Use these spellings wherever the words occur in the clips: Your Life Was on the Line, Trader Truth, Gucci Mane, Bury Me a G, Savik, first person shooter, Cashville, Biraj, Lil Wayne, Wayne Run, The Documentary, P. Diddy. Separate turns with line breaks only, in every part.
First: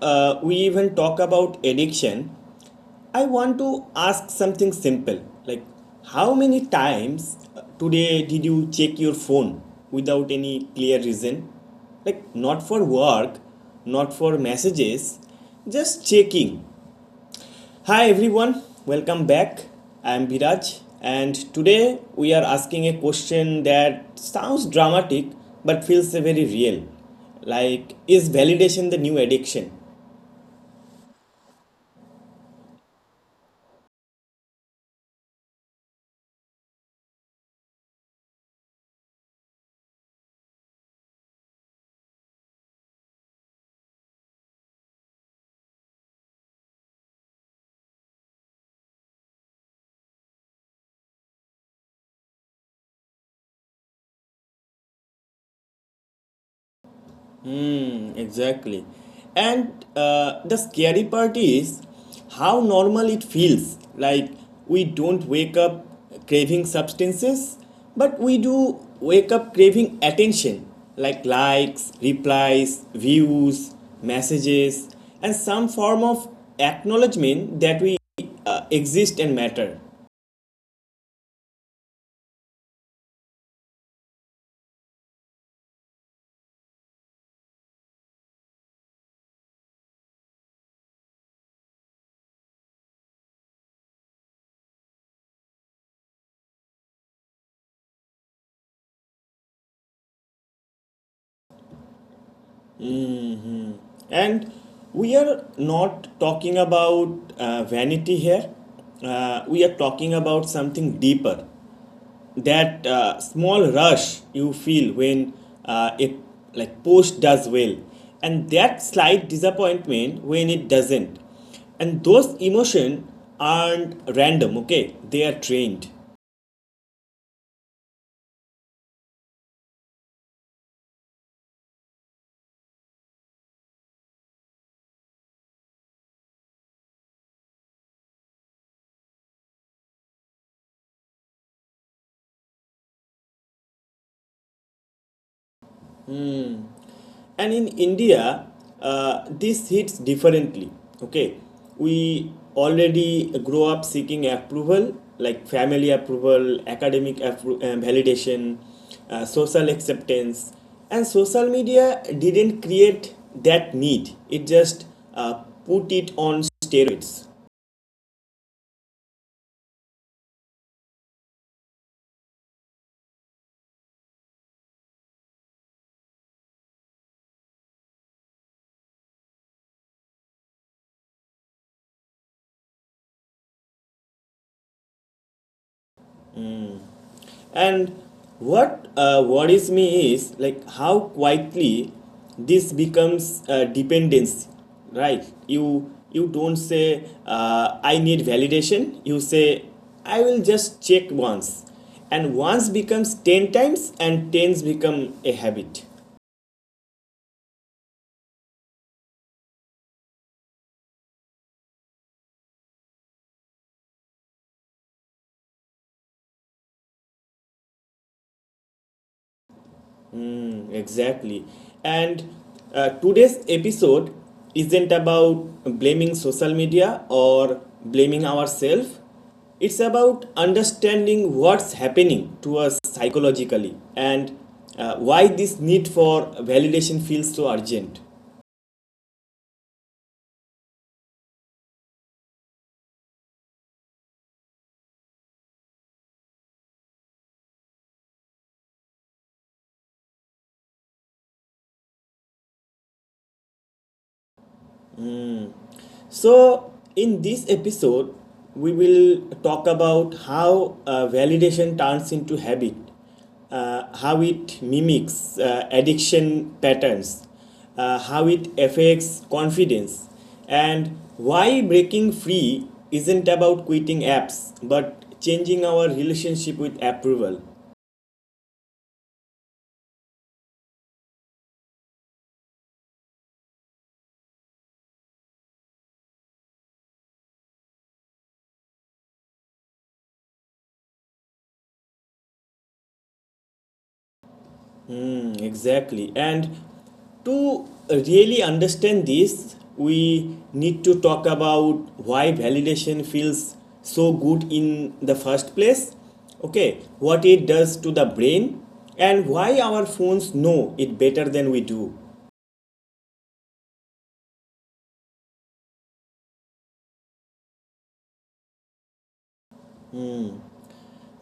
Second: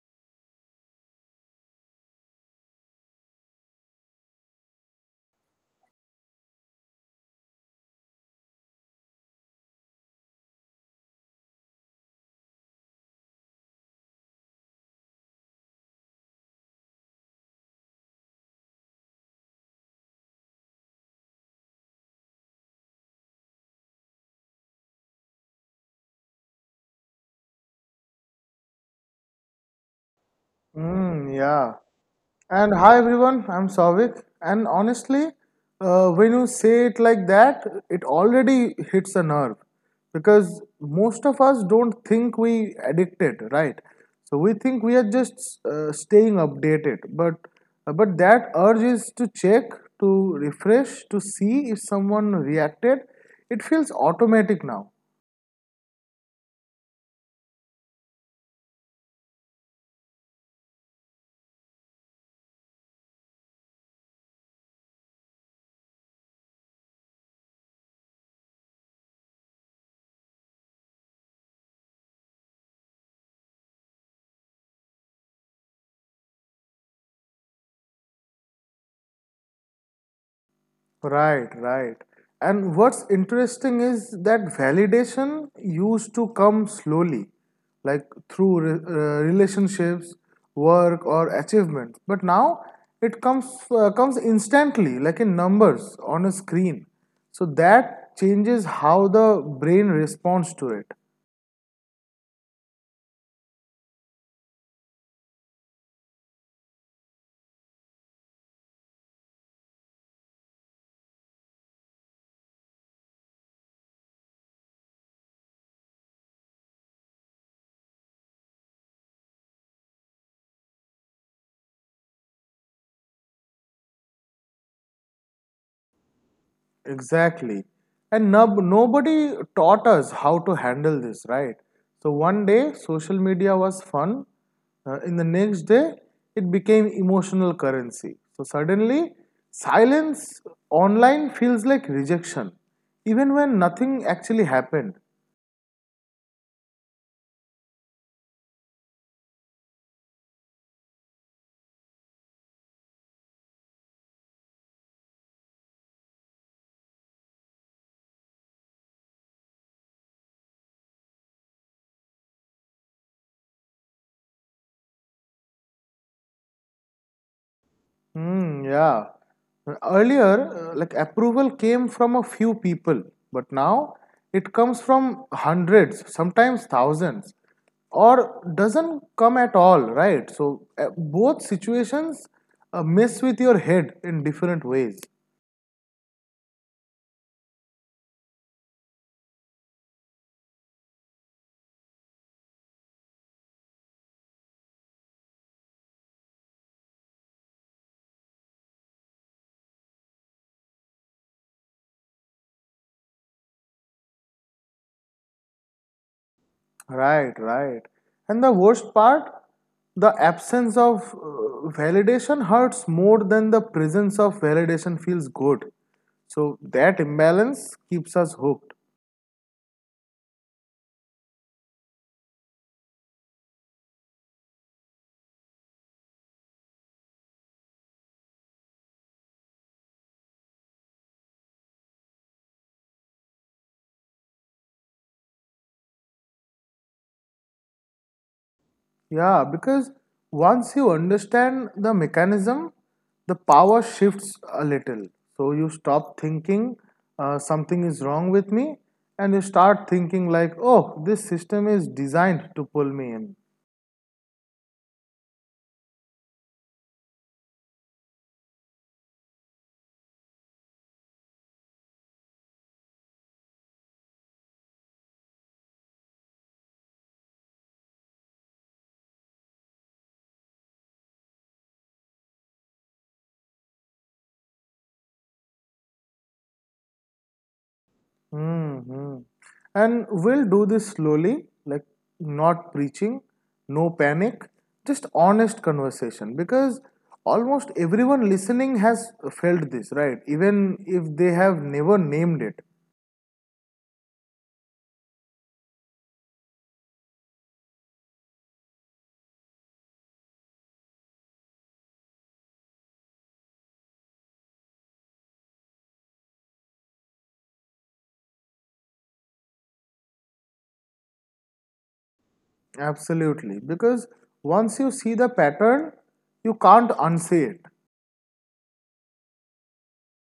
we even talk about addiction, I want to ask something simple, like how many times today did you check your phone without any clear reason? Like, not for work, not for messages, just checking. Hi everyone, welcome back. I am Biraj, and today we are asking a question that sounds dramatic but feels very real. Like, is validation the new addiction?
Mm, yeah. And hi everyone, I'm Savik. And honestly, when you say it like that, it already hits a nerve because most of us don't think we addicted, right? So we think we are just staying updated, but that urge is to check, to refresh, to see if someone reacted. It feels automatic now.
Exactly. And the scary part is how normal it feels. Like, we don't wake up craving substances, but we do wake up craving attention, like likes, replies, views, messages, and some form of acknowledgement that we exist and matter.
Right, right. And what's interesting is that validation used to come slowly, like through relationships, work, or achievements. But now it comes instantly, like in numbers on a screen. So that changes how the brain responds to it.
And we are not talking about vanity here. We are talking about something deeper, that small rush you feel when a like post does well, and that slight disappointment when it doesn't. And those emotions aren't random. Okay, they are trained.
Exactly. And nobody taught us how to handle this, right? So one day social media was fun. In the next day, it became emotional currency. So suddenly, silence online feels like rejection, even when nothing actually happened.
And in India, uh, this hits differently. Okay, we already grow up seeking approval, like family approval, validation, social acceptance. And social media didn't create that need, it just uh, put it on steroids.
Hmm. yeah. Earlier, like approval came from a few people, but now it comes from hundreds, sometimes thousands, or doesn't come at all, right? So, both situations mess with your head in different ways.
And what worries me is like how quietly this becomes a dependency, right? You don't say, I need validation. You say, I will just check once, and once becomes ten times, and tens become a habit.
Right, right. And the worst part, the absence of validation hurts more than the presence of validation feels good. So, that imbalance keeps us hooked.
Mm, exactly. And today's episode isn't about blaming social media or blaming ourselves. It's about understanding what's happening to us psychologically, and why this need for validation feels so urgent.
Yeah, because once you understand the mechanism, the power shifts a little. So you stop thinking something is wrong with me, and you start thinking, like, oh, this system is designed to pull me in.
So, in this episode, we will talk about how validation turns into habit, how it mimics addiction patterns, how it affects confidence, and why breaking free isn't about quitting apps but changing our relationship with approval.
hmm And we'll do this slowly, like not preaching, no panic, just honest conversation, because almost everyone listening has felt this, right? Even if they have never named it.
Mm, exactly. And to really understand this, we need to talk about why validation feels so good in the first place. Okay, what it does to the brain, and why our phones know it better than we do.
Absolutely, because once you see the pattern, you can't unsee it.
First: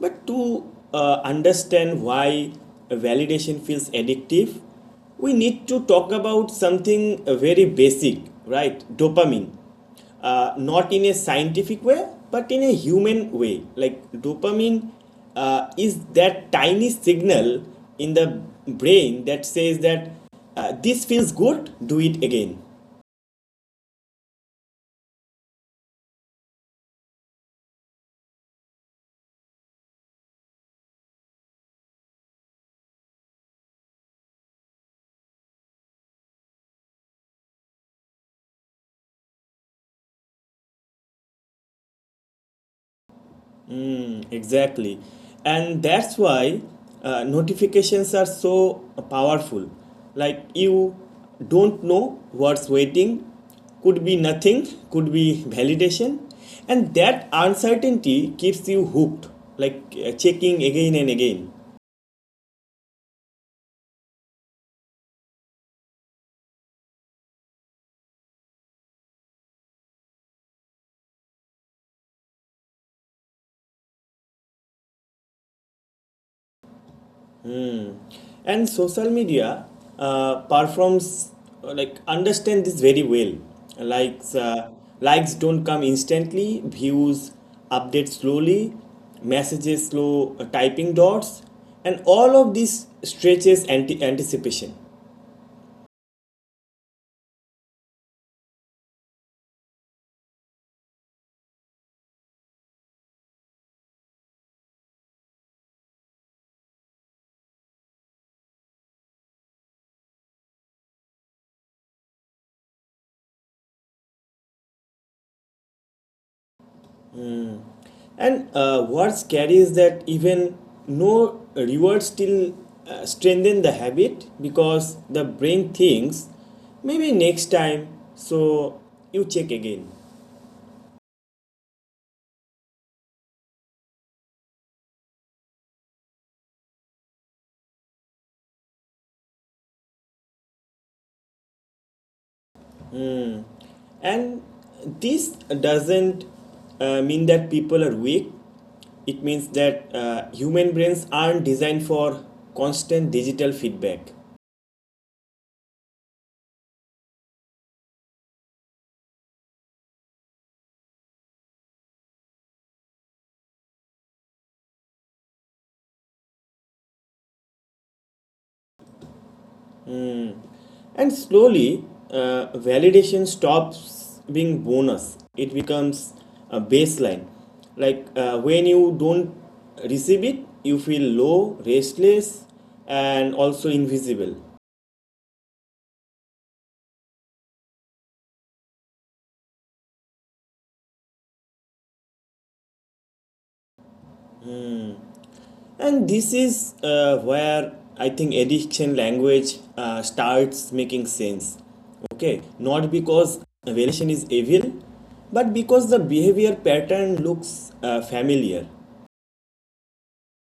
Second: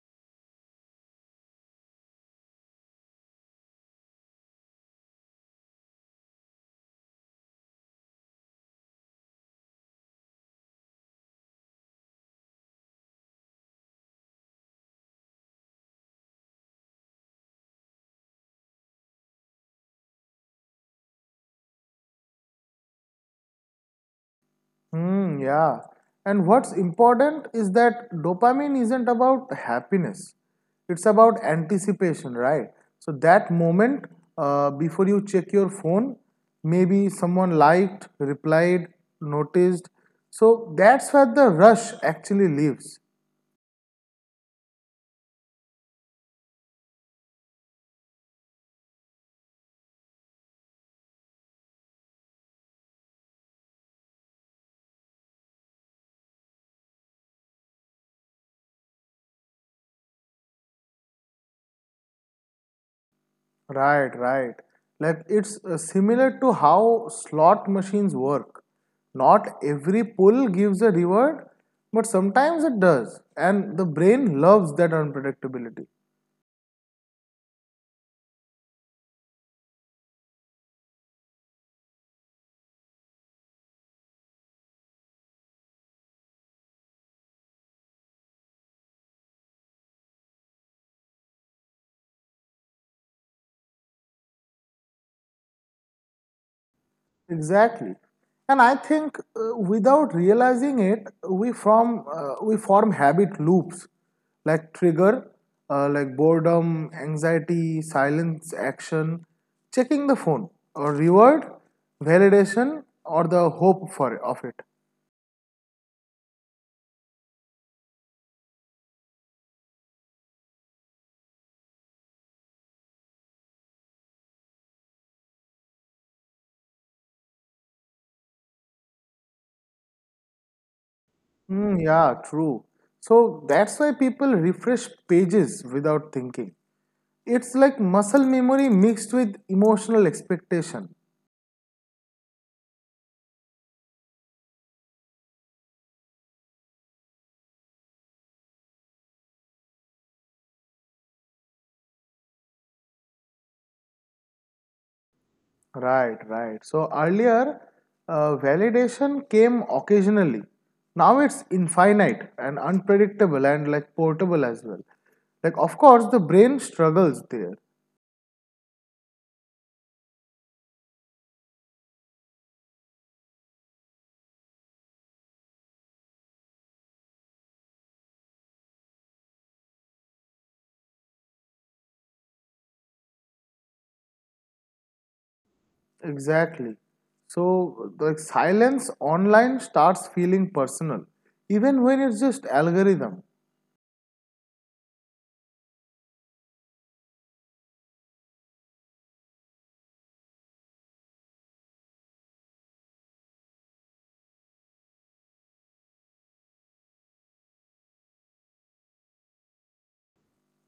But to understand why validation feels addictive, we need to talk about something very basic, right? Dopamine. Not in a scientific way, but in a human way. Like, dopamine is that tiny signal in the brain that says that this feels good, do it again.
Hmm, yeah. And what's important is that dopamine isn't about happiness, it's about anticipation, right? So, that moment before you check your phone, maybe someone liked, replied, noticed. So, that's where the rush actually lives.
Mm, exactly. And that's why notifications are so powerful. Like, you don't know what's waiting, could be nothing, could be validation. And that uncertainty keeps you hooked, like checking again and again.
Right, right. Like it's similar to how slot machines work. Not every pull gives a reward, but sometimes it does. And the brain loves that unpredictability.
And social media performs, like, understand this very well. likes uh, Likes don't come instantly, views update slowly, messages slow, typing dots, and all of this stretches anticipation.
Exactly. And I think without realizing it, we form habit loops like trigger, like boredom, anxiety, silence, action, checking the phone, or reward, validation, or the hope for of it.
And what's scary is that even no reward still strengthen the habit, because the brain thinks maybe next time, so you check again.
Yeah, true. So that's why people refresh pages without thinking. It's like muscle memory mixed with emotional expectation.
And this doesn't mean that people are weak. It means that human brains aren't designed for constant digital feedback.
Right, right. So earlier, validation came occasionally. Now it's infinite and unpredictable and like portable as well. Like, of course, the brain struggles there.
And slowly, validation stops being bonus. It becomes a baseline. Like, when you don't receive it, you feel low, restless, and also invisible.
Exactly. So, the silence online starts feeling personal, even when it's just algorithm.
And this is where I think addiction language starts making sense. Okay, not because variation is evil, but because the behavior pattern looks familiar.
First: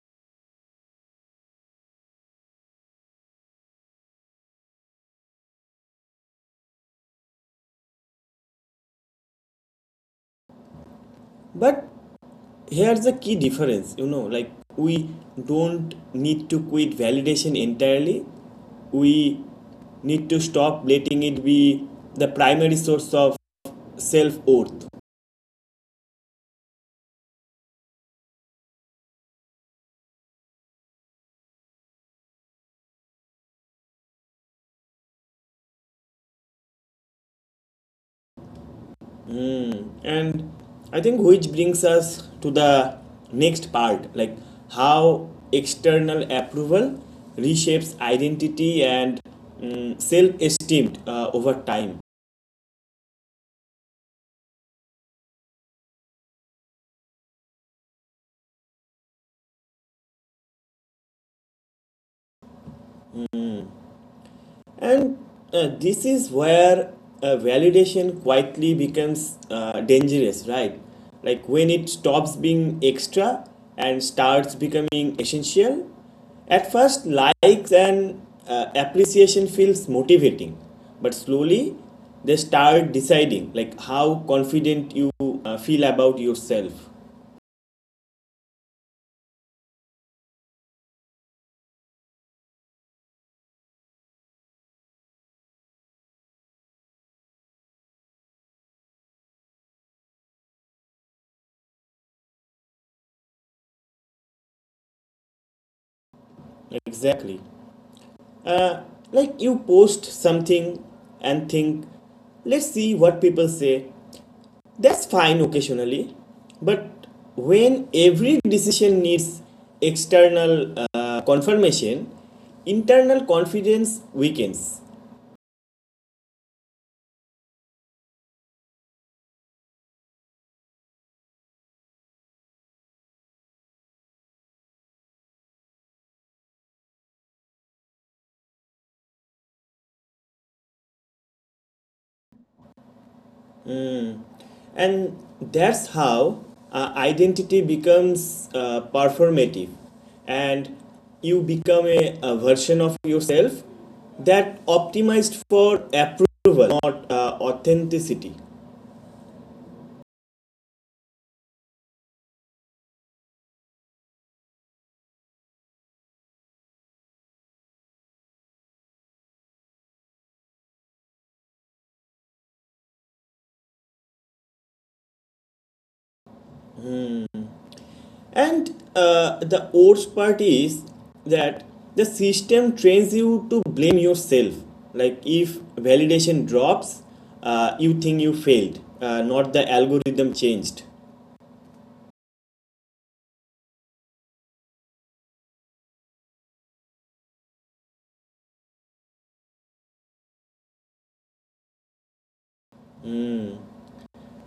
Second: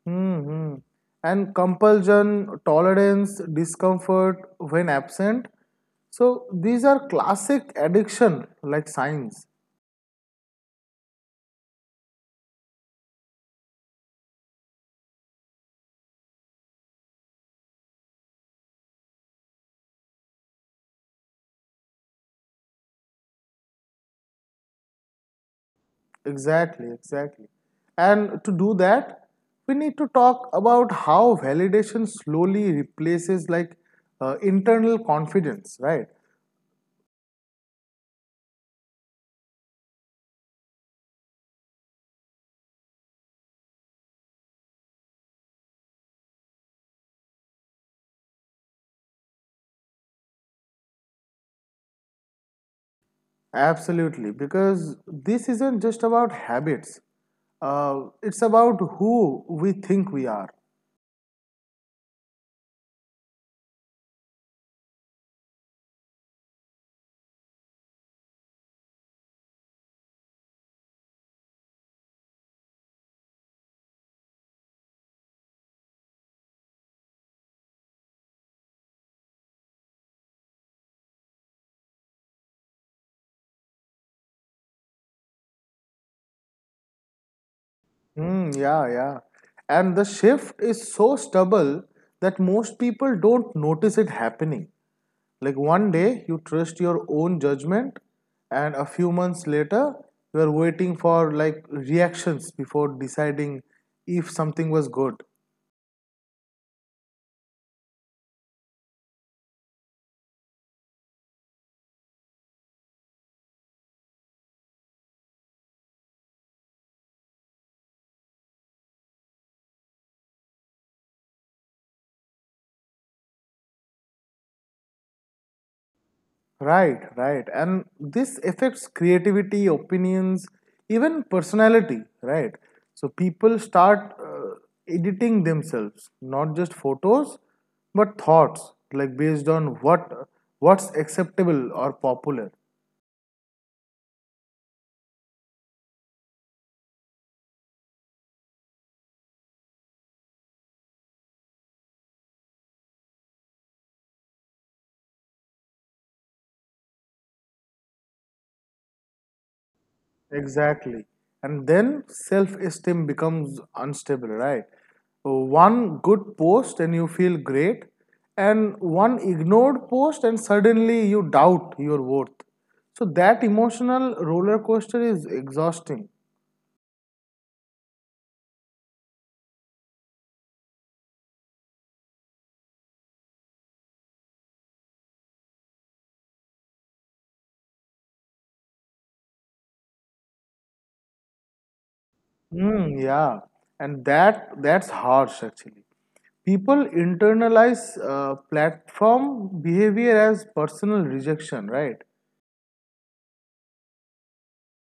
Mm-hmm. And compulsion, tolerance, discomfort when absent. So these are classic addiction like signs.
But here's the key difference, you know. Like, we don't need to quit validation entirely, we need to stop letting it be the primary source of self worth.
Exactly, exactly. And to do that, we need to talk about how validation slowly replaces like internal confidence, right?
Mm. And I think which brings us to the next part, like how external approval reshapes identity and self esteem over time.
Absolutely, because this isn't just about habits. It's about who we think we are.
And this is where validation quietly becomes dangerous, right? Like, when it stops being extra and starts becoming essential. At first, likes and appreciation feels motivating, but slowly they start deciding like how confident you feel about yourself.
Mm, yeah, yeah. And the shift is so stubble that most people don't notice it happening. Like one day you trust your own judgment, and a few months later you are waiting for like reactions before deciding if something was good.
Exactly. Uh, like, you post something and think, let's see what people say. That's fine occasionally, but when every decision needs external confirmation, internal confidence weakens.
Right, right. And this affects creativity, opinions, even personality, right? So people start editing themselves, not just photos, but thoughts, like based on what's acceptable or popular.
And that's how identity becomes performative, and you become a version of yourself that optimized for approval, not authenticity.
Exactly. And then self esteem becomes unstable, right? One good post and you feel great, and one ignored post and suddenly you doubt your worth. So that emotional roller coaster is exhausting.
And the worst part is that the system trains you to blame yourself. Like, if validation drops, you think you failed, not the algorithm changed.
Mm, yeah, and that's harsh actually. People internalize platform behavior as personal rejection, right?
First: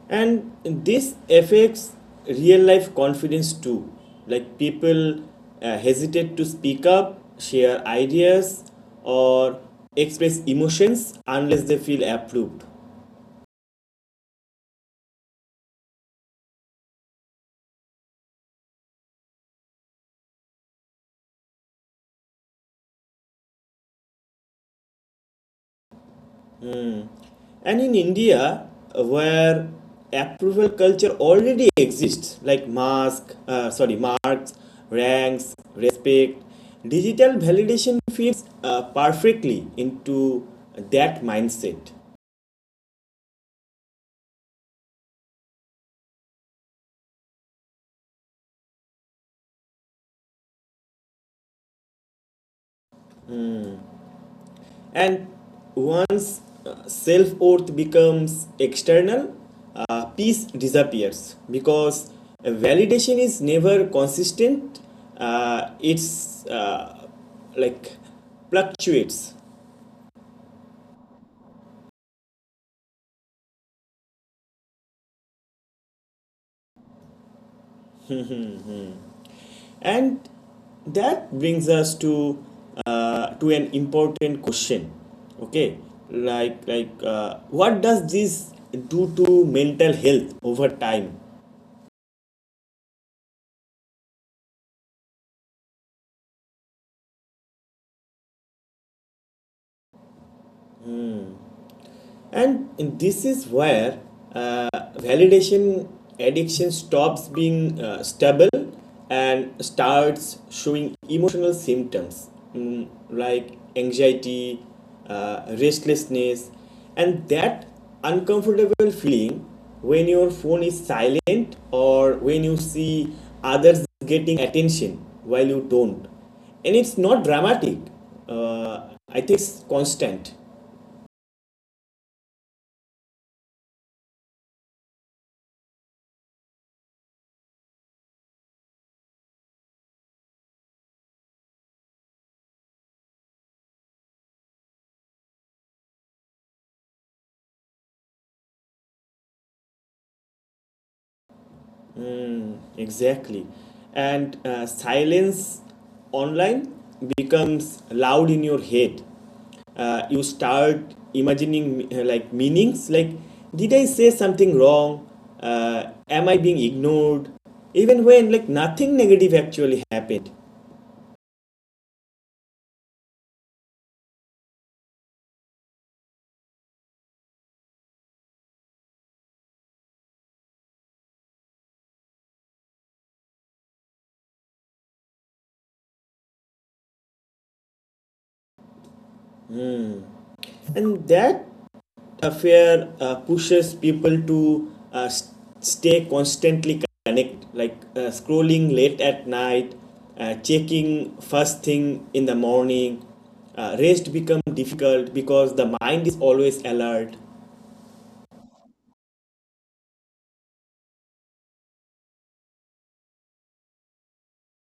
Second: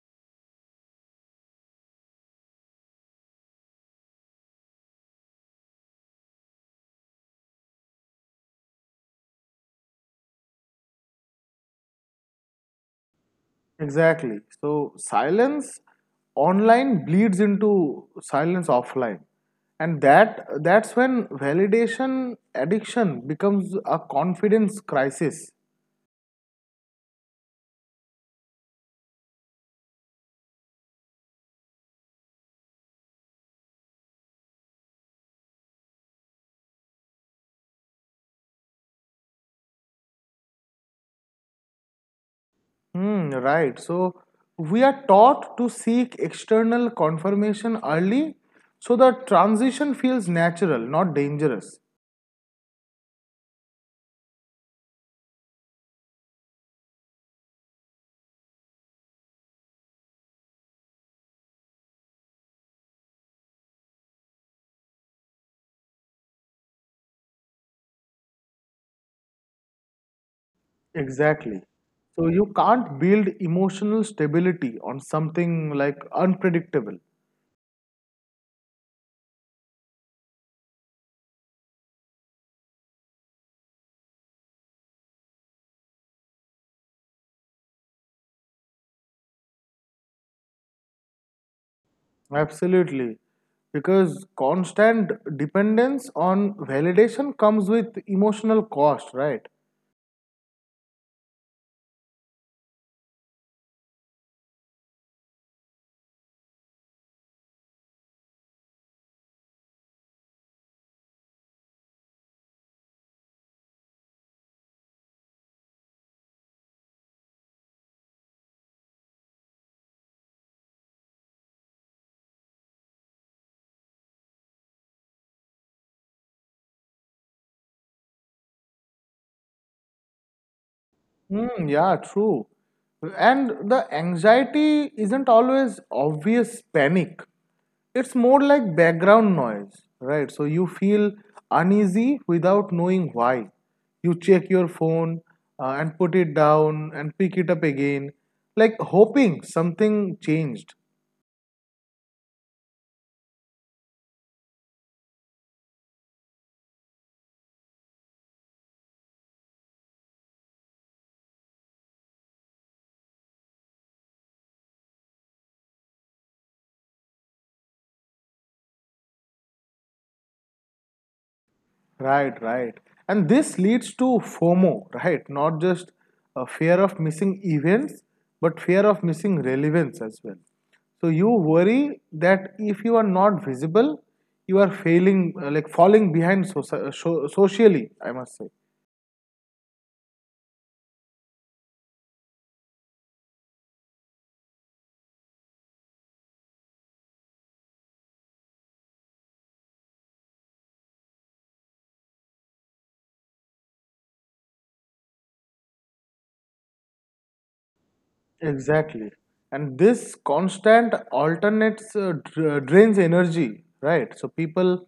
And this affects real life confidence too. Like, people hesitate to speak up, share ideas, or express emotions unless they feel approved.
Exactly. So silence online bleeds into silence offline. And that's when validation addiction becomes a confidence crisis.
And in India, where approval culture already exists, like marks, ranks, respect, digital validation fits perfectly into that mindset.
Hmm, right. So we are taught to seek external confirmation early, so the transition feels natural, not dangerous.
And once self worth becomes external, peace disappears because validation is never consistent. It's like fluctuates.
Exactly. So you can't build emotional stability on something like unpredictable.
And that brings us to an important question. Okay, what does this do to mental health over time?
Absolutely. Because constant dependence on validation comes with emotional cost, right?
And this is where uh, validation addiction stops being stable and starts showing emotional symptoms, mm, like anxiety, restlessness, and that uncomfortable feeling when your phone is silent, or when you see others getting attention while you don't. And it's not dramatic, I think it's constant.
Yeah, true. And the anxiety isn't always obvious panic. It's more like background noise, right? So you feel uneasy without knowing why. You check your phone and put it down and pick it up again, like hoping something changed.
Exactly. And silence online becomes loud in your head. You start imagining like meanings, like, did I say something wrong? Am I being ignored? Even when like nothing negative actually happened.
Right, right. And this leads to FOMO, right? Not just a fear of missing events, but fear of missing relevance as well. So you worry that if you are not visible, you are failing, like falling behind socially, I must say.
And that affair pushes people to stay constantly connect, like scrolling late at night, checking first thing in the morning. Rest become difficult because the mind is always alert.
Exactly. And this constant alternates drains energy, right? So people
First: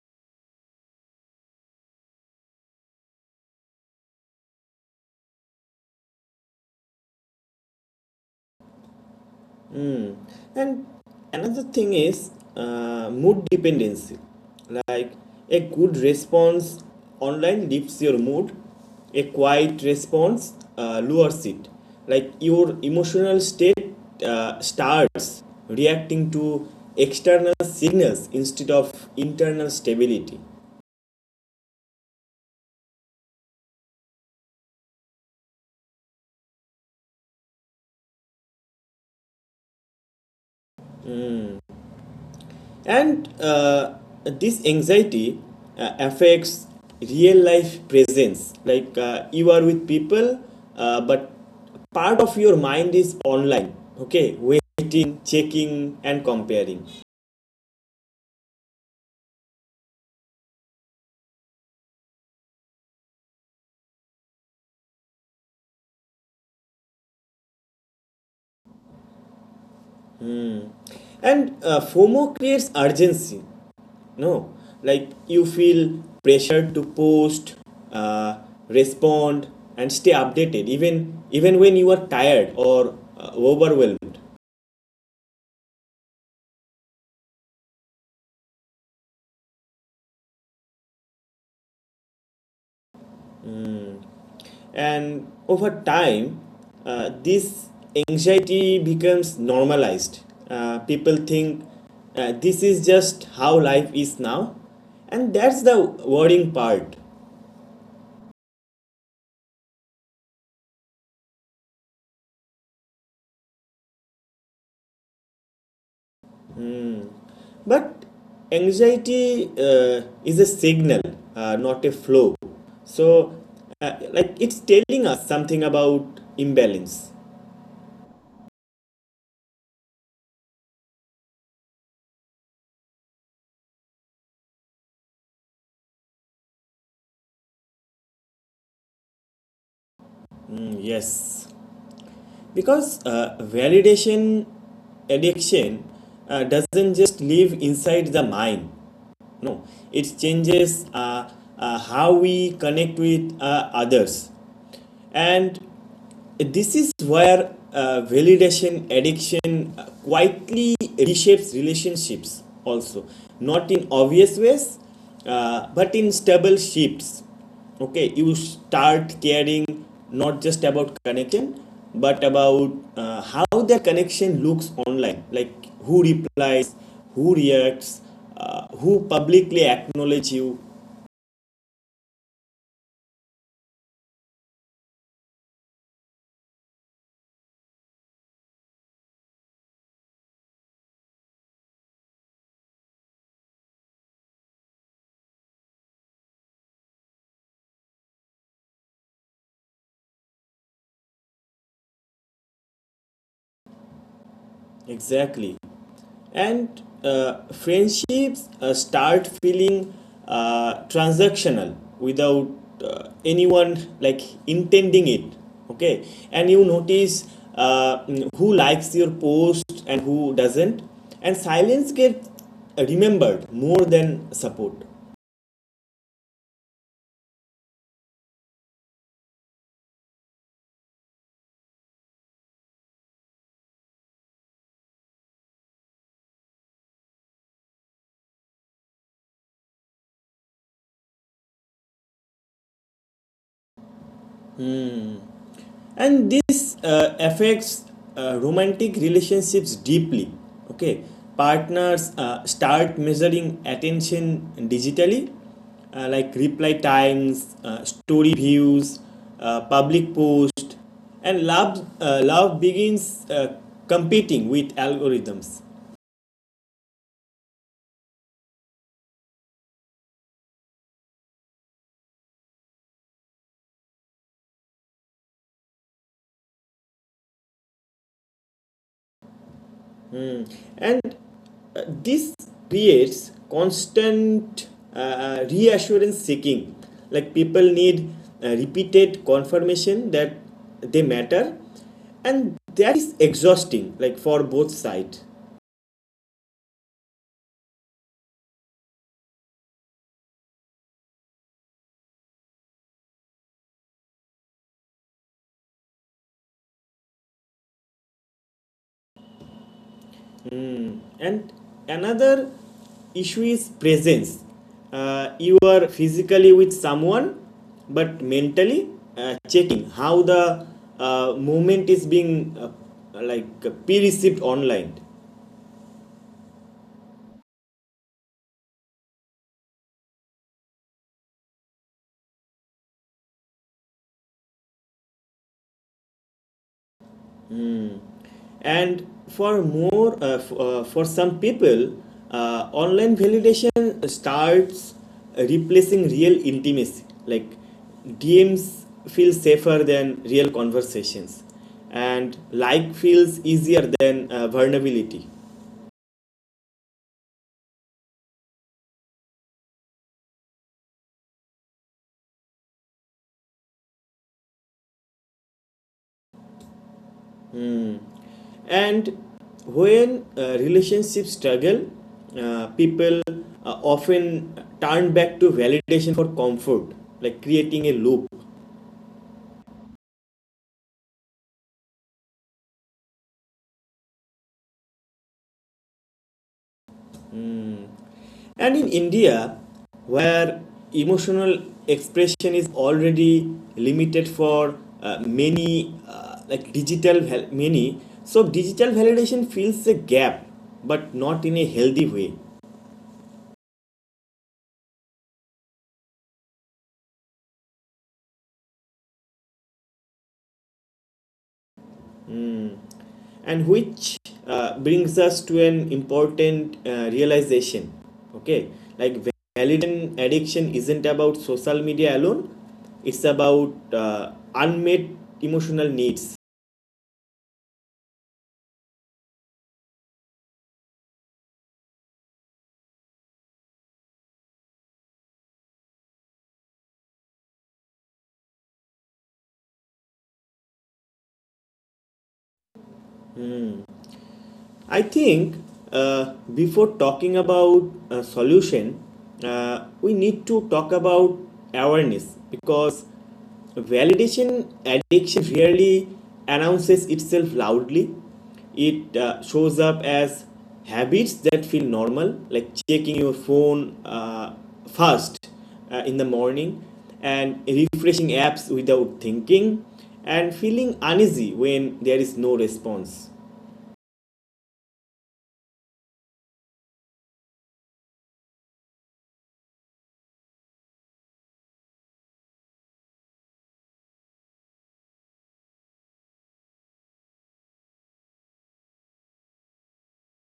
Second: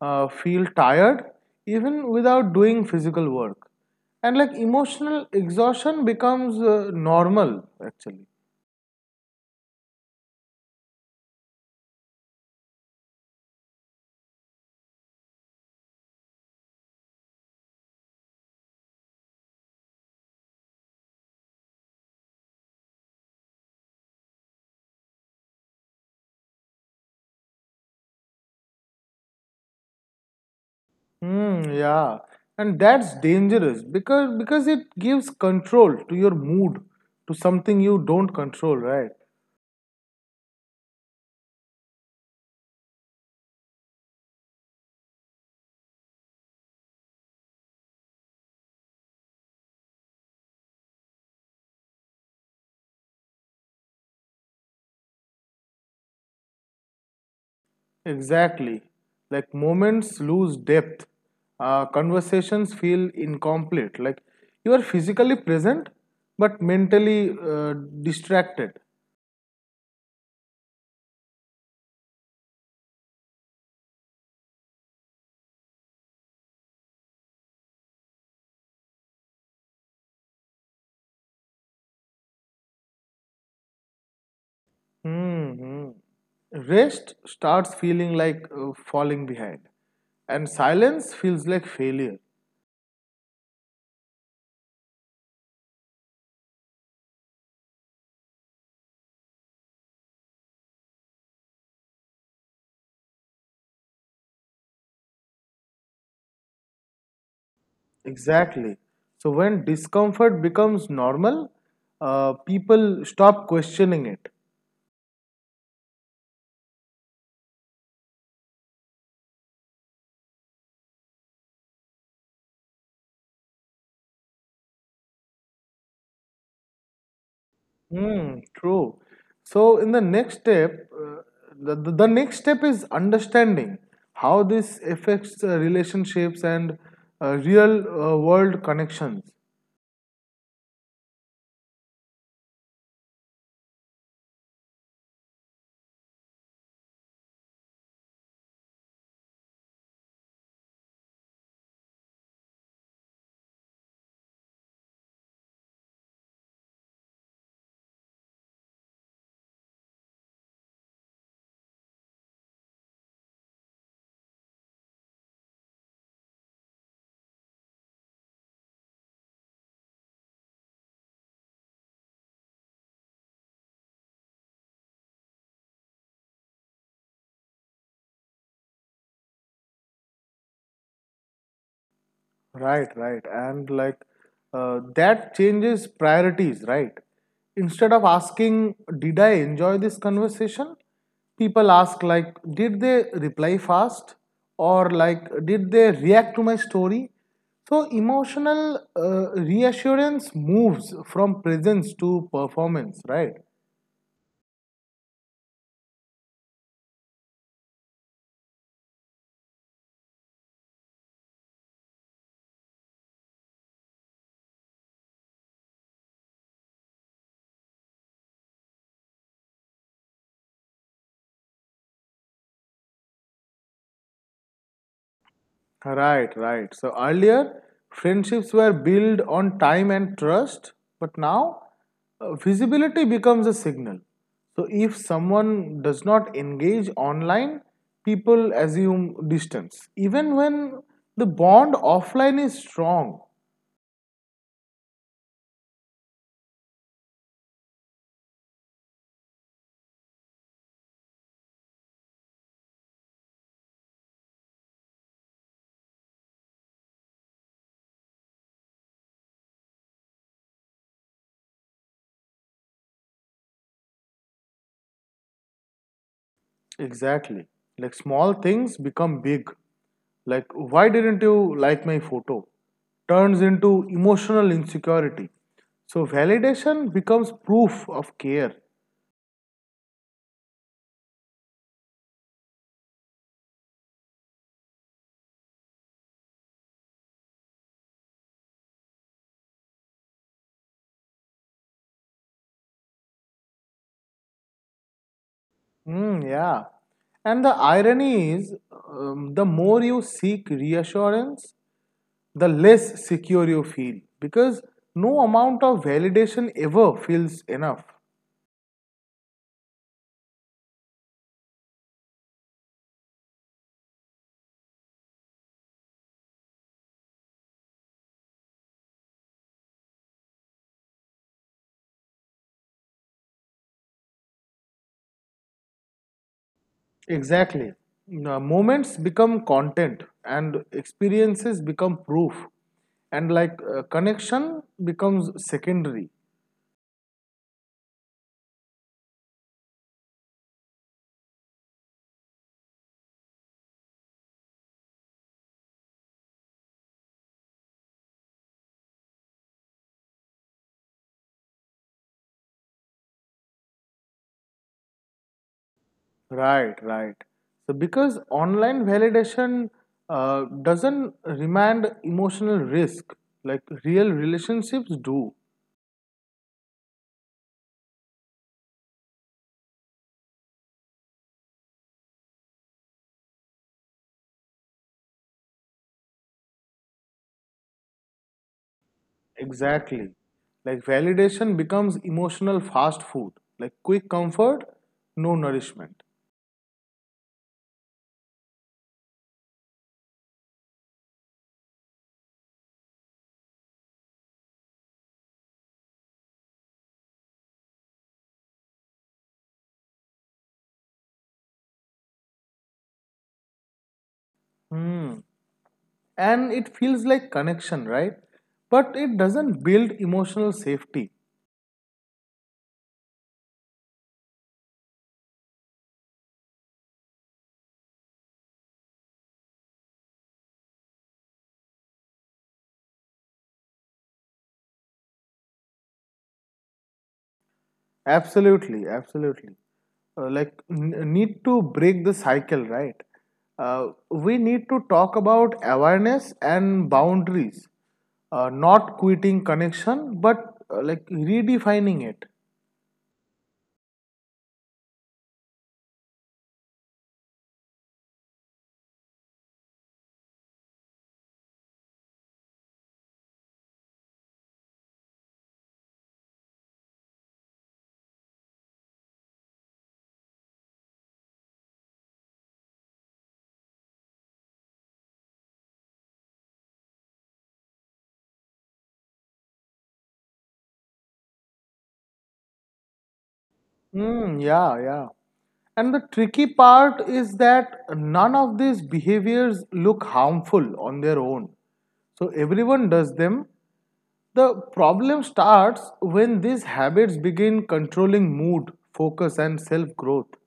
feel tired even without doing physical work. And like emotional exhaustion becomes normal actually.
And another thing is mood dependency. Like, a good response online lifts your mood, a quiet response lowers it. Like, your emotional state starts reacting to external signals instead of internal stability.
Hmm, yeah. And that's dangerous because it gives control to your mood, to something you don't control, right?
And this anxiety affects real life presence. Like, you are with people, but part of your mind is online, okay, waiting, checking, and comparing.
Exactly. Like moments lose depth. Conversations feel incomplete. Like you are physically present but mentally distracted.
And FOMO creates urgency, no? Like, you feel pressure to post, uh, respond, and stay updated, even when you are tired or overwhelmed.
hmm Rest starts feeling like falling behind, and silence feels like failure.
And over time this anxiety becomes normalized. People think this is just how life is now, and that's the worrying part.
Exactly. So when discomfort becomes normal, people stop questioning it.
But anxiety is a signal, not a flow. So like, it's telling us something about imbalance.
Hmm. True. So, in the next step, the next step is understanding how this affects relationships and real world connections.
Mm, yes, because validation addiction doesn't just live inside the mind. No, it changes how we connect with others. And this is where validation addiction quietly reshapes relationships, also, not in obvious ways, but in stable shifts. Okay, you start caring not just about connection, but about how the connection looks online, like, who replies, who reacts, who publicly acknowledges you.
Right, right. And like that changes priorities, right? Instead of asking, did I enjoy this conversation? People ask, like, did they reply fast? Or like, did they react to my story? So emotional reassurance moves from presence to performance, right?
Exactly. And friendships start feeling transactional without anyone like intending it. Okay, and you notice uh, who likes your post and who doesn't, and silence gets remembered more than support.
Right, right. So earlier, friendships were built on time and trust, but now visibility becomes a signal. So if someone does not engage online, people assume distance, even when the bond offline is strong.
And this affects romantic relationships deeply. Okay, partners start measuring attention digitally, like reply times, story views, public post, and love begins competing with algorithms.
Exactly. Like small things become big. Like, why didn't you like my photo? Turns into emotional insecurity. So validation becomes proof of care.
And this creates constant reassurance seeking, like, people need repeated confirmation that they matter, and that is exhausting, like, for both sides.
Mm, yeah. And the irony is, the more you seek reassurance, the less secure you feel because no amount of validation ever feels enough.
And another issue is presence. You are physically with someone but mentally checking how the movement is being perceived online.
Exactly. Moments become content and experiences become proof, and like connection becomes secondary.
And for some people, online validation starts replacing real intimacy. Like, DMs feel safer than real conversations, and like feels easier than vulnerability.
Right, right. So because online validation doesn't remand emotional risk like real relationships do.
And when relationships struggle, people often turn back to validation for comfort, like creating a loop.
Exactly. Like validation becomes emotional fast food, like quick comfort, no nourishment.
And in India, where emotional expression is already limited for many, so digital validation fills a gap, but not in a healthy way.
Hmm. And it feels like connection, right? But it doesn't build emotional safety.
And which brings us to an important realization. Okay, like, validation addiction isn't about social media alone, it's about unmet emotional needs.
Absolutely, absolutely. Like need to break the cycle, right? We need to talk about awareness and boundaries, not quitting connection but like redefining it.
I think before talking about a solution, we need to talk about awareness, because validation addiction rarely announces itself loudly. It shows up as habits that feel normal, like checking your phone first in the morning, and refreshing apps without thinking, and feeling uneasy when there is no response.
mm, yeah yeah and the tricky part is that none of these behaviors look harmful on their own, so everyone does them. The problem starts when these habits begin controlling mood, focus and self growth.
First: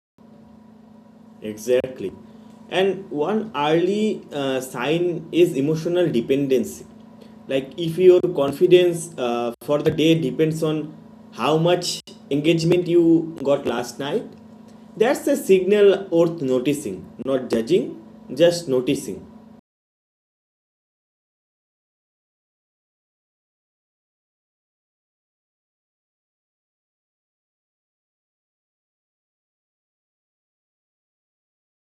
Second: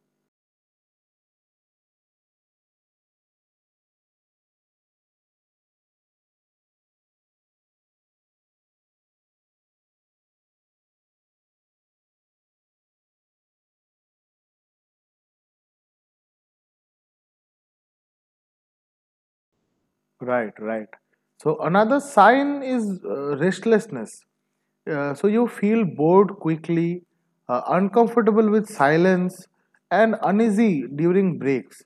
Exactly. And one early sign is emotional dependency. Like, if your confidence for the day depends on how much engagement you got last night, that's a signal worth noticing, not judging, just noticing.
Right, right. So another sign is restlessness. So you feel bored quickly, uncomfortable with silence, and uneasy during breaks.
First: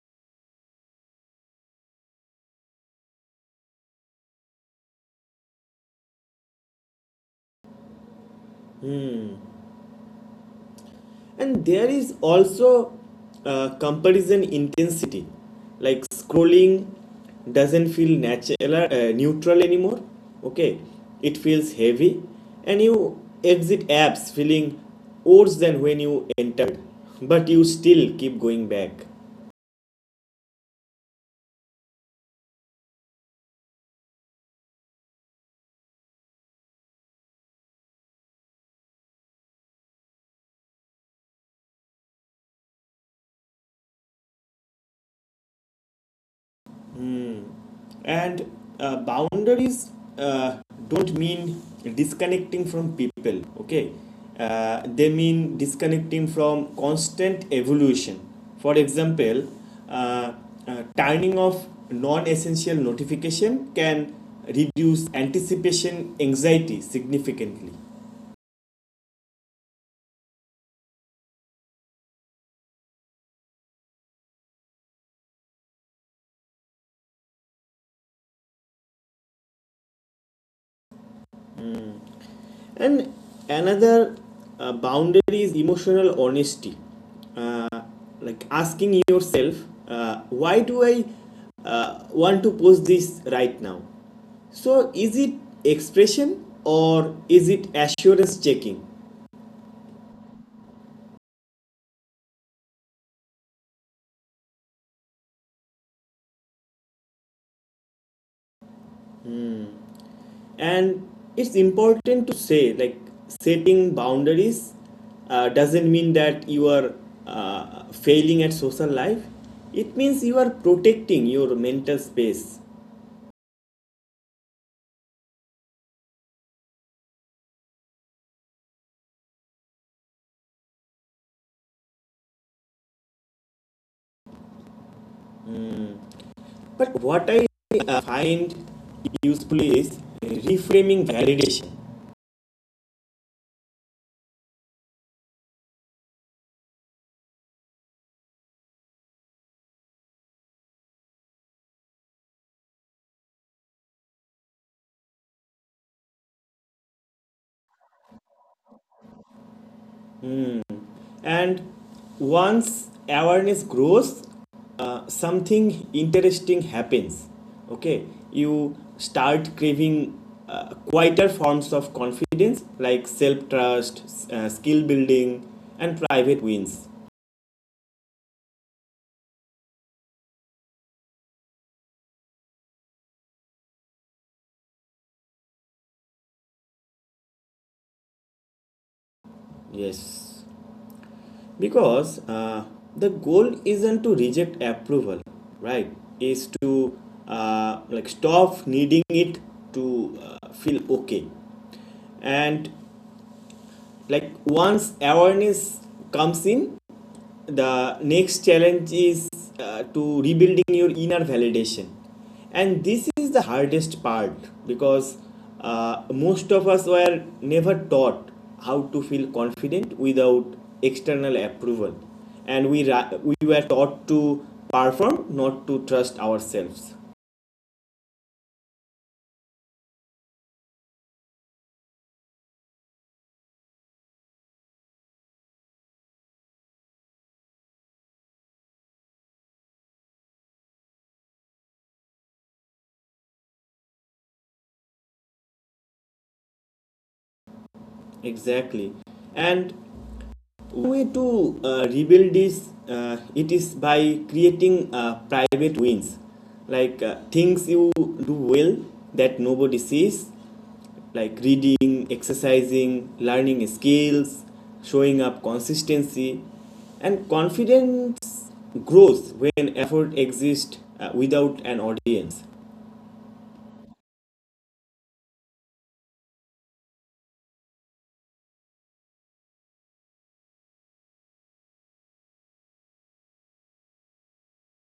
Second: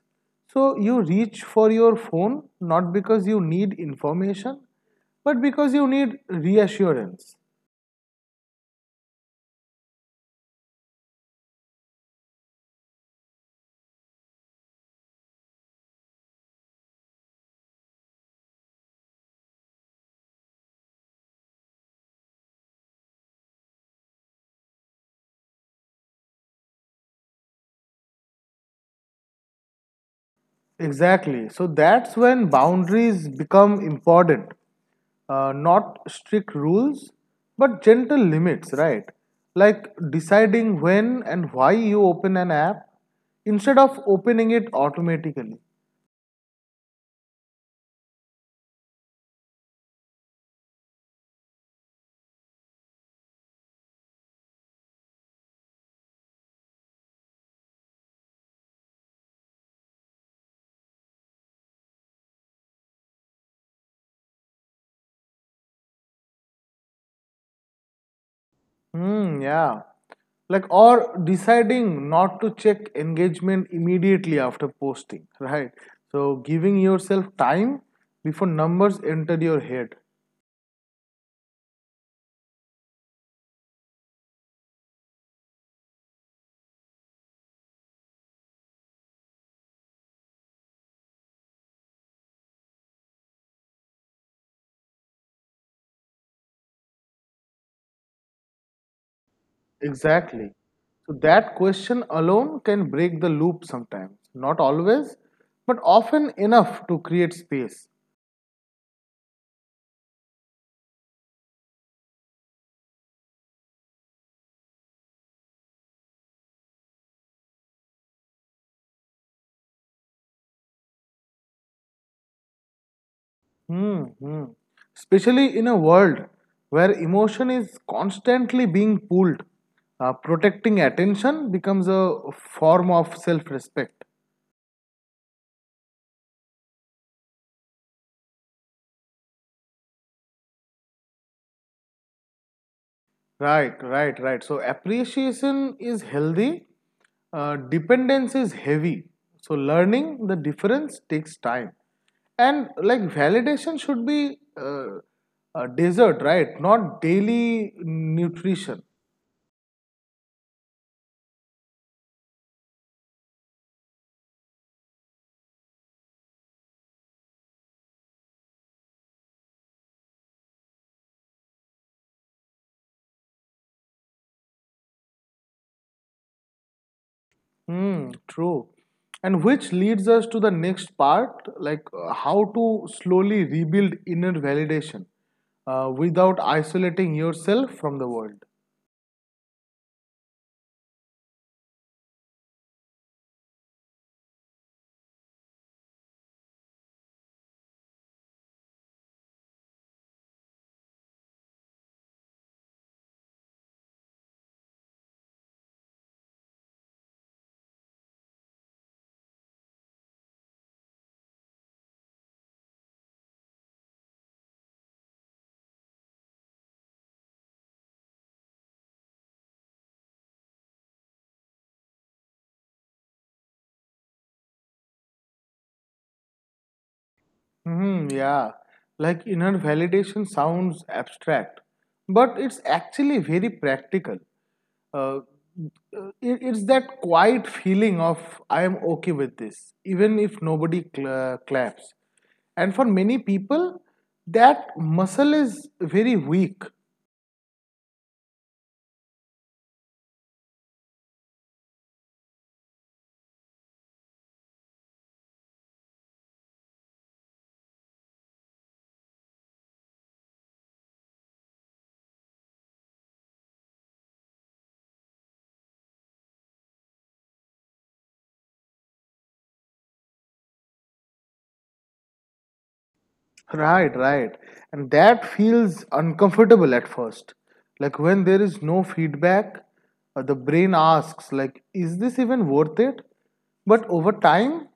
So you reach for your phone not because you need information, but because you need reassurance.
And there is also comparison intensity, like scrolling doesn't feel natural, neutral anymore, okay. It feels heavy and you exit apps feeling worse than when you entered, but you still keep going back.
Exactly. So that's when boundaries become important. Not strict rules, but gentle limits, right? Like deciding when and why you open an app instead of opening it automatically.
And boundaries uh, don't mean disconnecting from people, okay. They mean disconnecting from constant evolution. For example, uh, turning off non-essential notification can reduce anticipation anxiety significantly.
Hmm, yeah. Like, or deciding not to check engagement immediately after posting, right? So, giving yourself time before numbers enter your head.
And another boundary is emotional honesty, like asking yourself, why do I want to post this right now? So is it expression or is it assurance checking?
Exactly. So that question alone can break the loop sometimes. Not always, but often enough to create space.
And it's important to say, like, setting boundaries doesn't mean that you are failing at social life. It means you are protecting your mental space.
Hmm. hmm. Especially in a world where emotion is constantly being pulled, protecting attention becomes a form of self respect.
But what I find useful is reframing validation.
Right, right, right. So appreciation is healthy, dependence is heavy. So learning the difference takes time. And like validation should be a dessert, right? Not daily nutrition.
And once awareness grows, something interesting happens. Okay, you start craving quieter forms of confidence, like self trust, skill building, and private wins.
True. And which leads us to the next part, like how to slowly rebuild inner validation without isolating yourself from the world.
Yes, because the goal isn't to reject approval, right? Is to like stop needing it to feel okay. And like once awareness comes in, the next challenge is to rebuilding your inner validation. And this is the hardest part, because most of us were never taught how to feel confident without external approval. And we were taught to perform, not to trust ourselves.
Hmm, yeah, like inner validation sounds abstract, but it's actually very practical. Uh, it's that quiet feeling of I am okay with this, even if nobody claps. And for many people, that muscle is very weak.
Exactly. And way to rebuild this, it is by creating private wins, like things you do well that nobody sees, like reading, exercising, learning skills, showing up consistency. And confidence grows when effort exists without an audience.
Right, right. And that feels uncomfortable at first. Like when there is no feedback, the brain asks like is this even worth it? But over time,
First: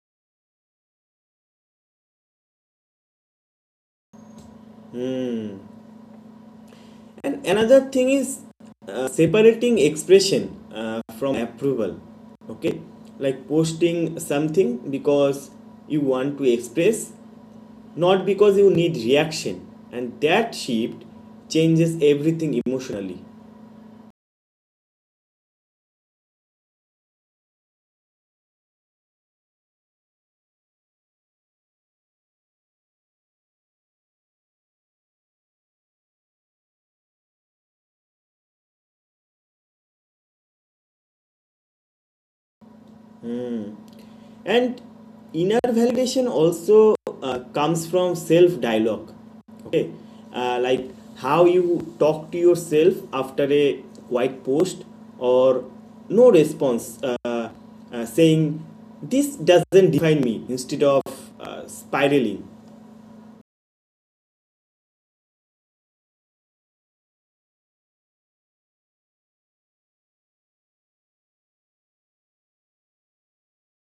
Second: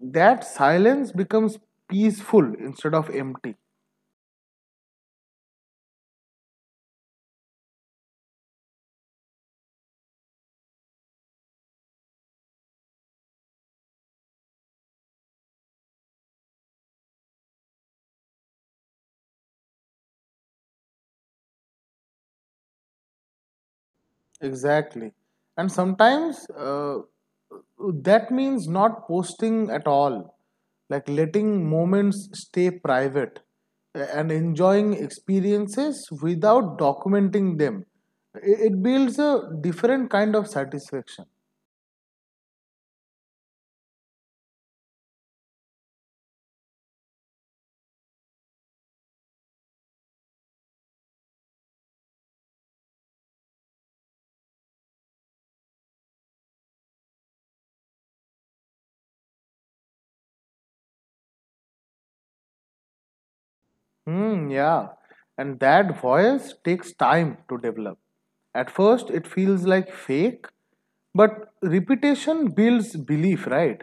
that silence becomes peaceful instead of empty.
Hmm. And another thing is separating expression from approval. Okay, like posting something because you want to express, not because you need reaction. And that shift changes everything emotionally.
Exactly. And sometimes that means not posting at all, like letting moments stay private and enjoying experiences without documenting them. It builds a different kind of satisfaction.
And inner validation also comes from self dialogue, okay. Like how you talk to yourself after a white post or no response, saying this doesn't define me, instead of spiraling.
Hmm, yeah. And that voice takes time to develop. At first, it feels like fake, but repetition builds belief, right?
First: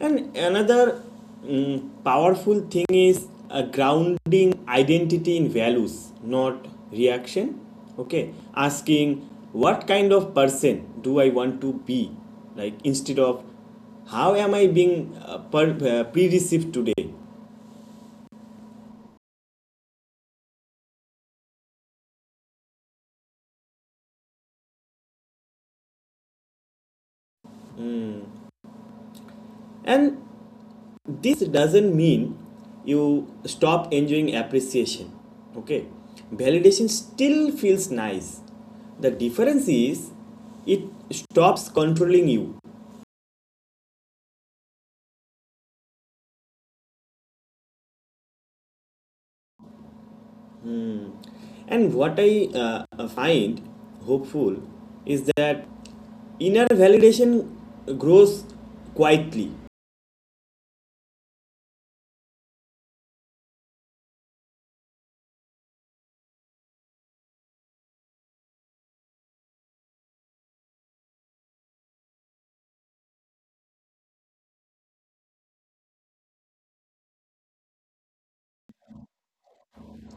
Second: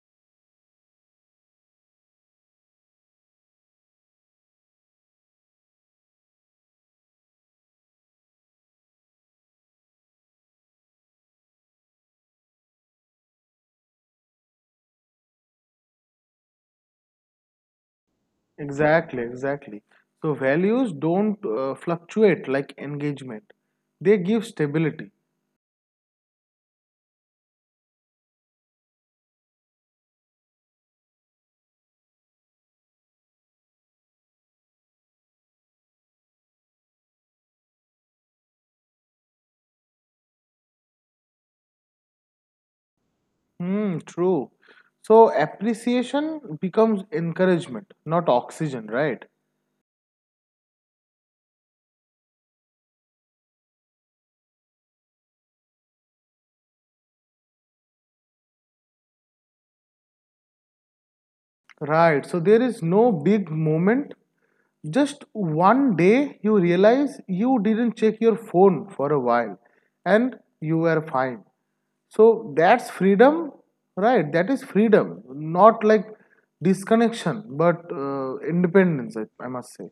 And another, powerful thing is a grounding identity in values, not reaction. Okay, asking, what kind of person do I want to be, like instead of, how am I being pre-received today.
Exactly, exactly. So values don't fluctuate like engagement. They give stability.
And this doesn't mean you stop enjoying appreciation. Okay, validation still feels nice. The difference is it stops controlling you.
True. So appreciation becomes encouragement, not oxygen, right?
And what I find hopeful is that inner validation grows quietly.
Right. So there is no big moment. Just one day you realize you didn't check your phone for a while and you were fine. So that's freedom, right? That is freedom, not like disconnection, but independence, I must say.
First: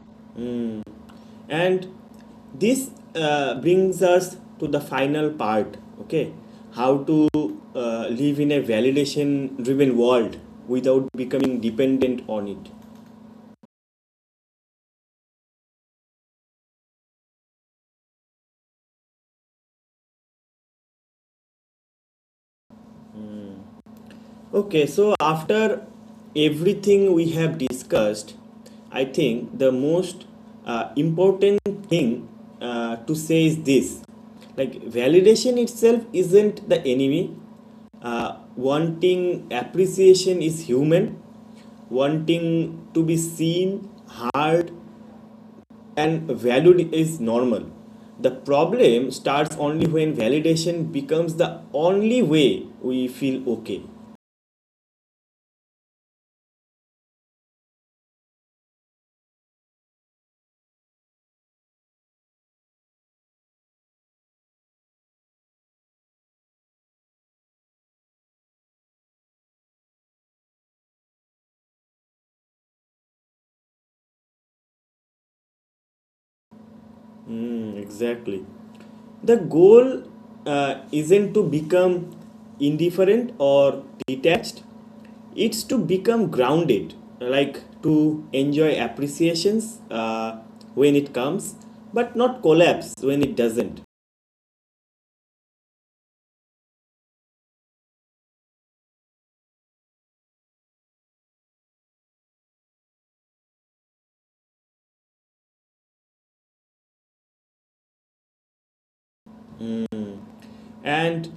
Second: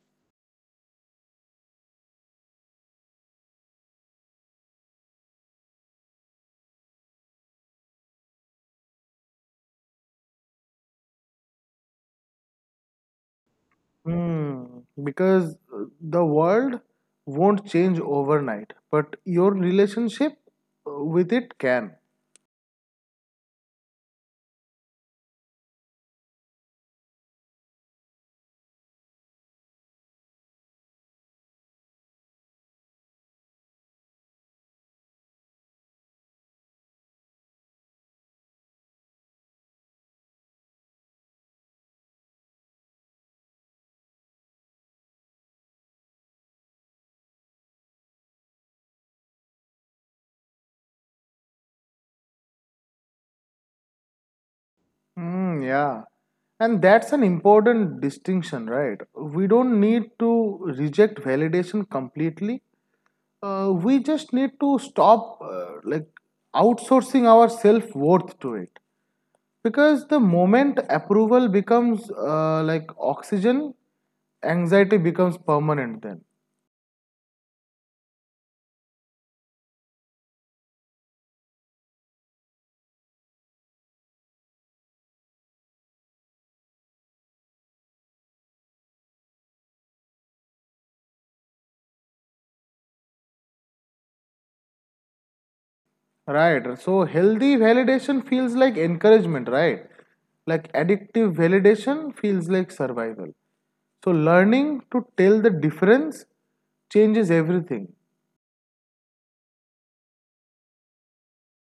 And this brings us to the final part, okay? How to live in a validation driven world without becoming dependent on it.
Hmm. Because the world won't change overnight, but your relationship with it can.
Okay, so after everything we have discussed, I think the most important thing to say is this, like validation itself isn't the enemy. Wanting appreciation is human, wanting to be seen, heard, and valued is normal. The problem starts only when validation becomes the only way we feel okay.
Mm, yeah. And that's an important distinction, right? We don't need to reject validation completely. We just need to stop like outsourcing our self-worth to it. Because the moment approval becomes like oxygen, anxiety becomes permanent then.
Mm, exactly. The goal isn't to become indifferent or detached, it's to become grounded, like to enjoy appreciations when it comes, but not collapse when it doesn't.
Right. So healthy validation feels like encouragement, right? Like addictive validation feels like survival. So learning to tell the difference changes everything.
And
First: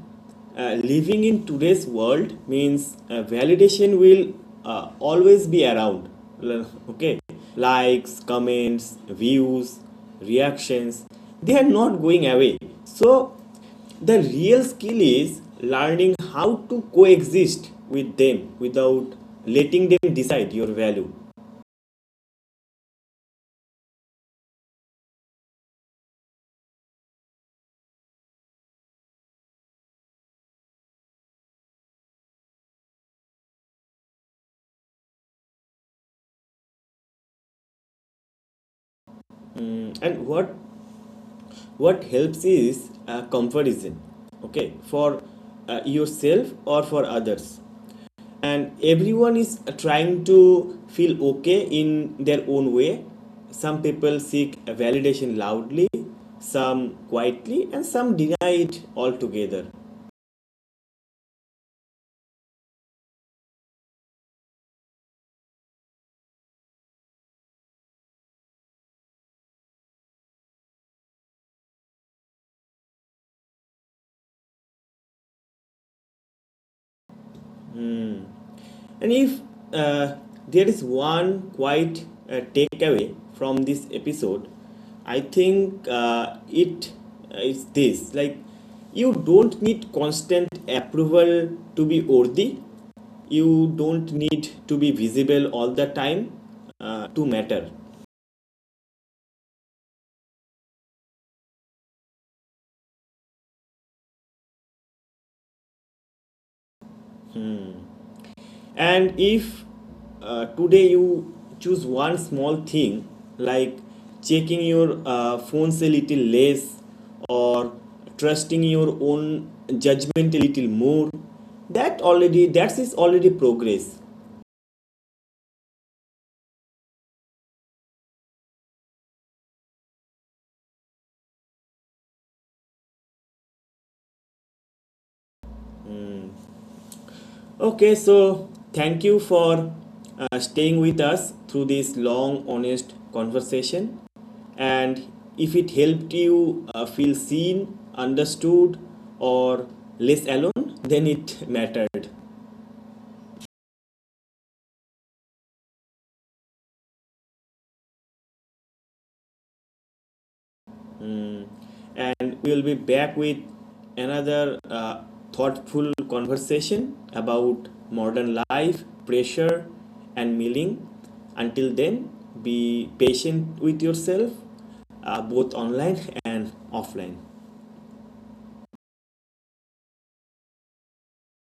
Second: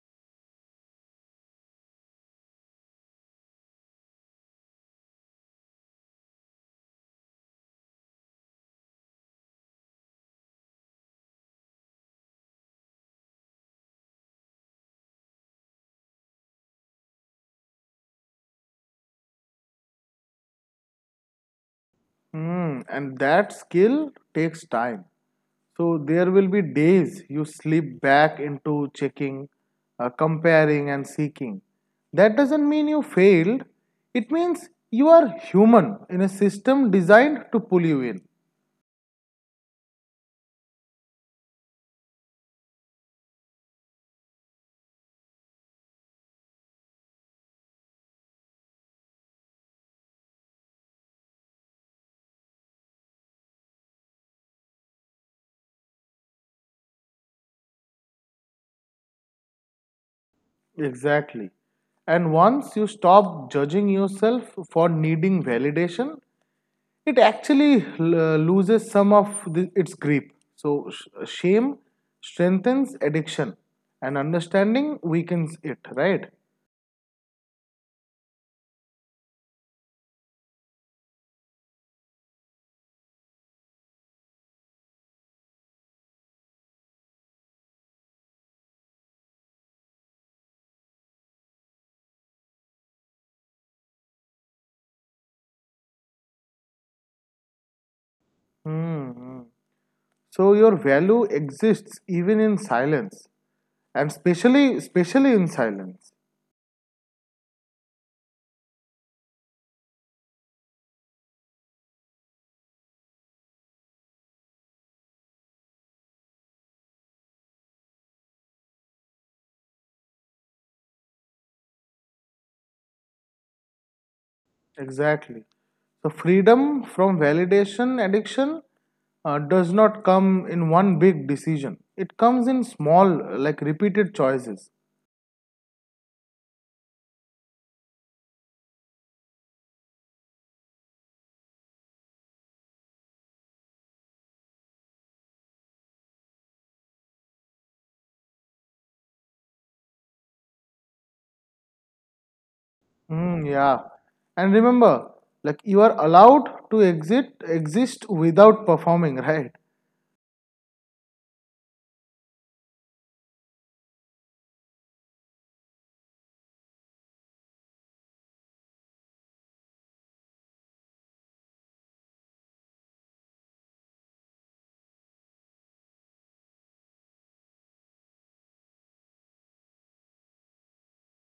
living in today's world means validation will always be around. Okay, likes, comments, views, reactions, they are not going away. So the real skill is learning how to coexist with them without letting them decide your value.
Hmm, and that skill takes time. So there will be days you slip back into checking, comparing, and seeking. That doesn't mean you failed, it means you are human in a system designed to pull you in.
And what helps is comparison, okay, for yourself or for others. And everyone is trying to feel okay in their own way. Some people seek validation loudly, some quietly, and some deny it altogether.
Exactly. And once you stop judging yourself for needing validation, it actually loses some of its grip. So, shame strengthens addiction and understanding weakens it, right?
And if uh, there is one quiet takeaway from this episode, I think it is this, like you don't need constant approval to be worthy. You don't need to be visible all the time to matter.
Hmm. hmm. So, your value exists even in silence and especially, especially in silence.
And if today you choose one small thing, like checking your phones a little less, or trusting your own judgment a little more, that already that is already progress.
Exactly. So, freedom from validation addiction does not come in one big decision, it comes in small, like repeated choices.
Okay, so thank you for staying with us through this long, honest conversation. And if it helped you feel seen, understood, or less alone, then it mattered.
Mm, yeah. And remember, like you are allowed to exit exist without performing, right?
Mm. And we will be back with another thoughtful conversation about modern life, pressure, and milling. Until then, be patient with yourself, both online and offline.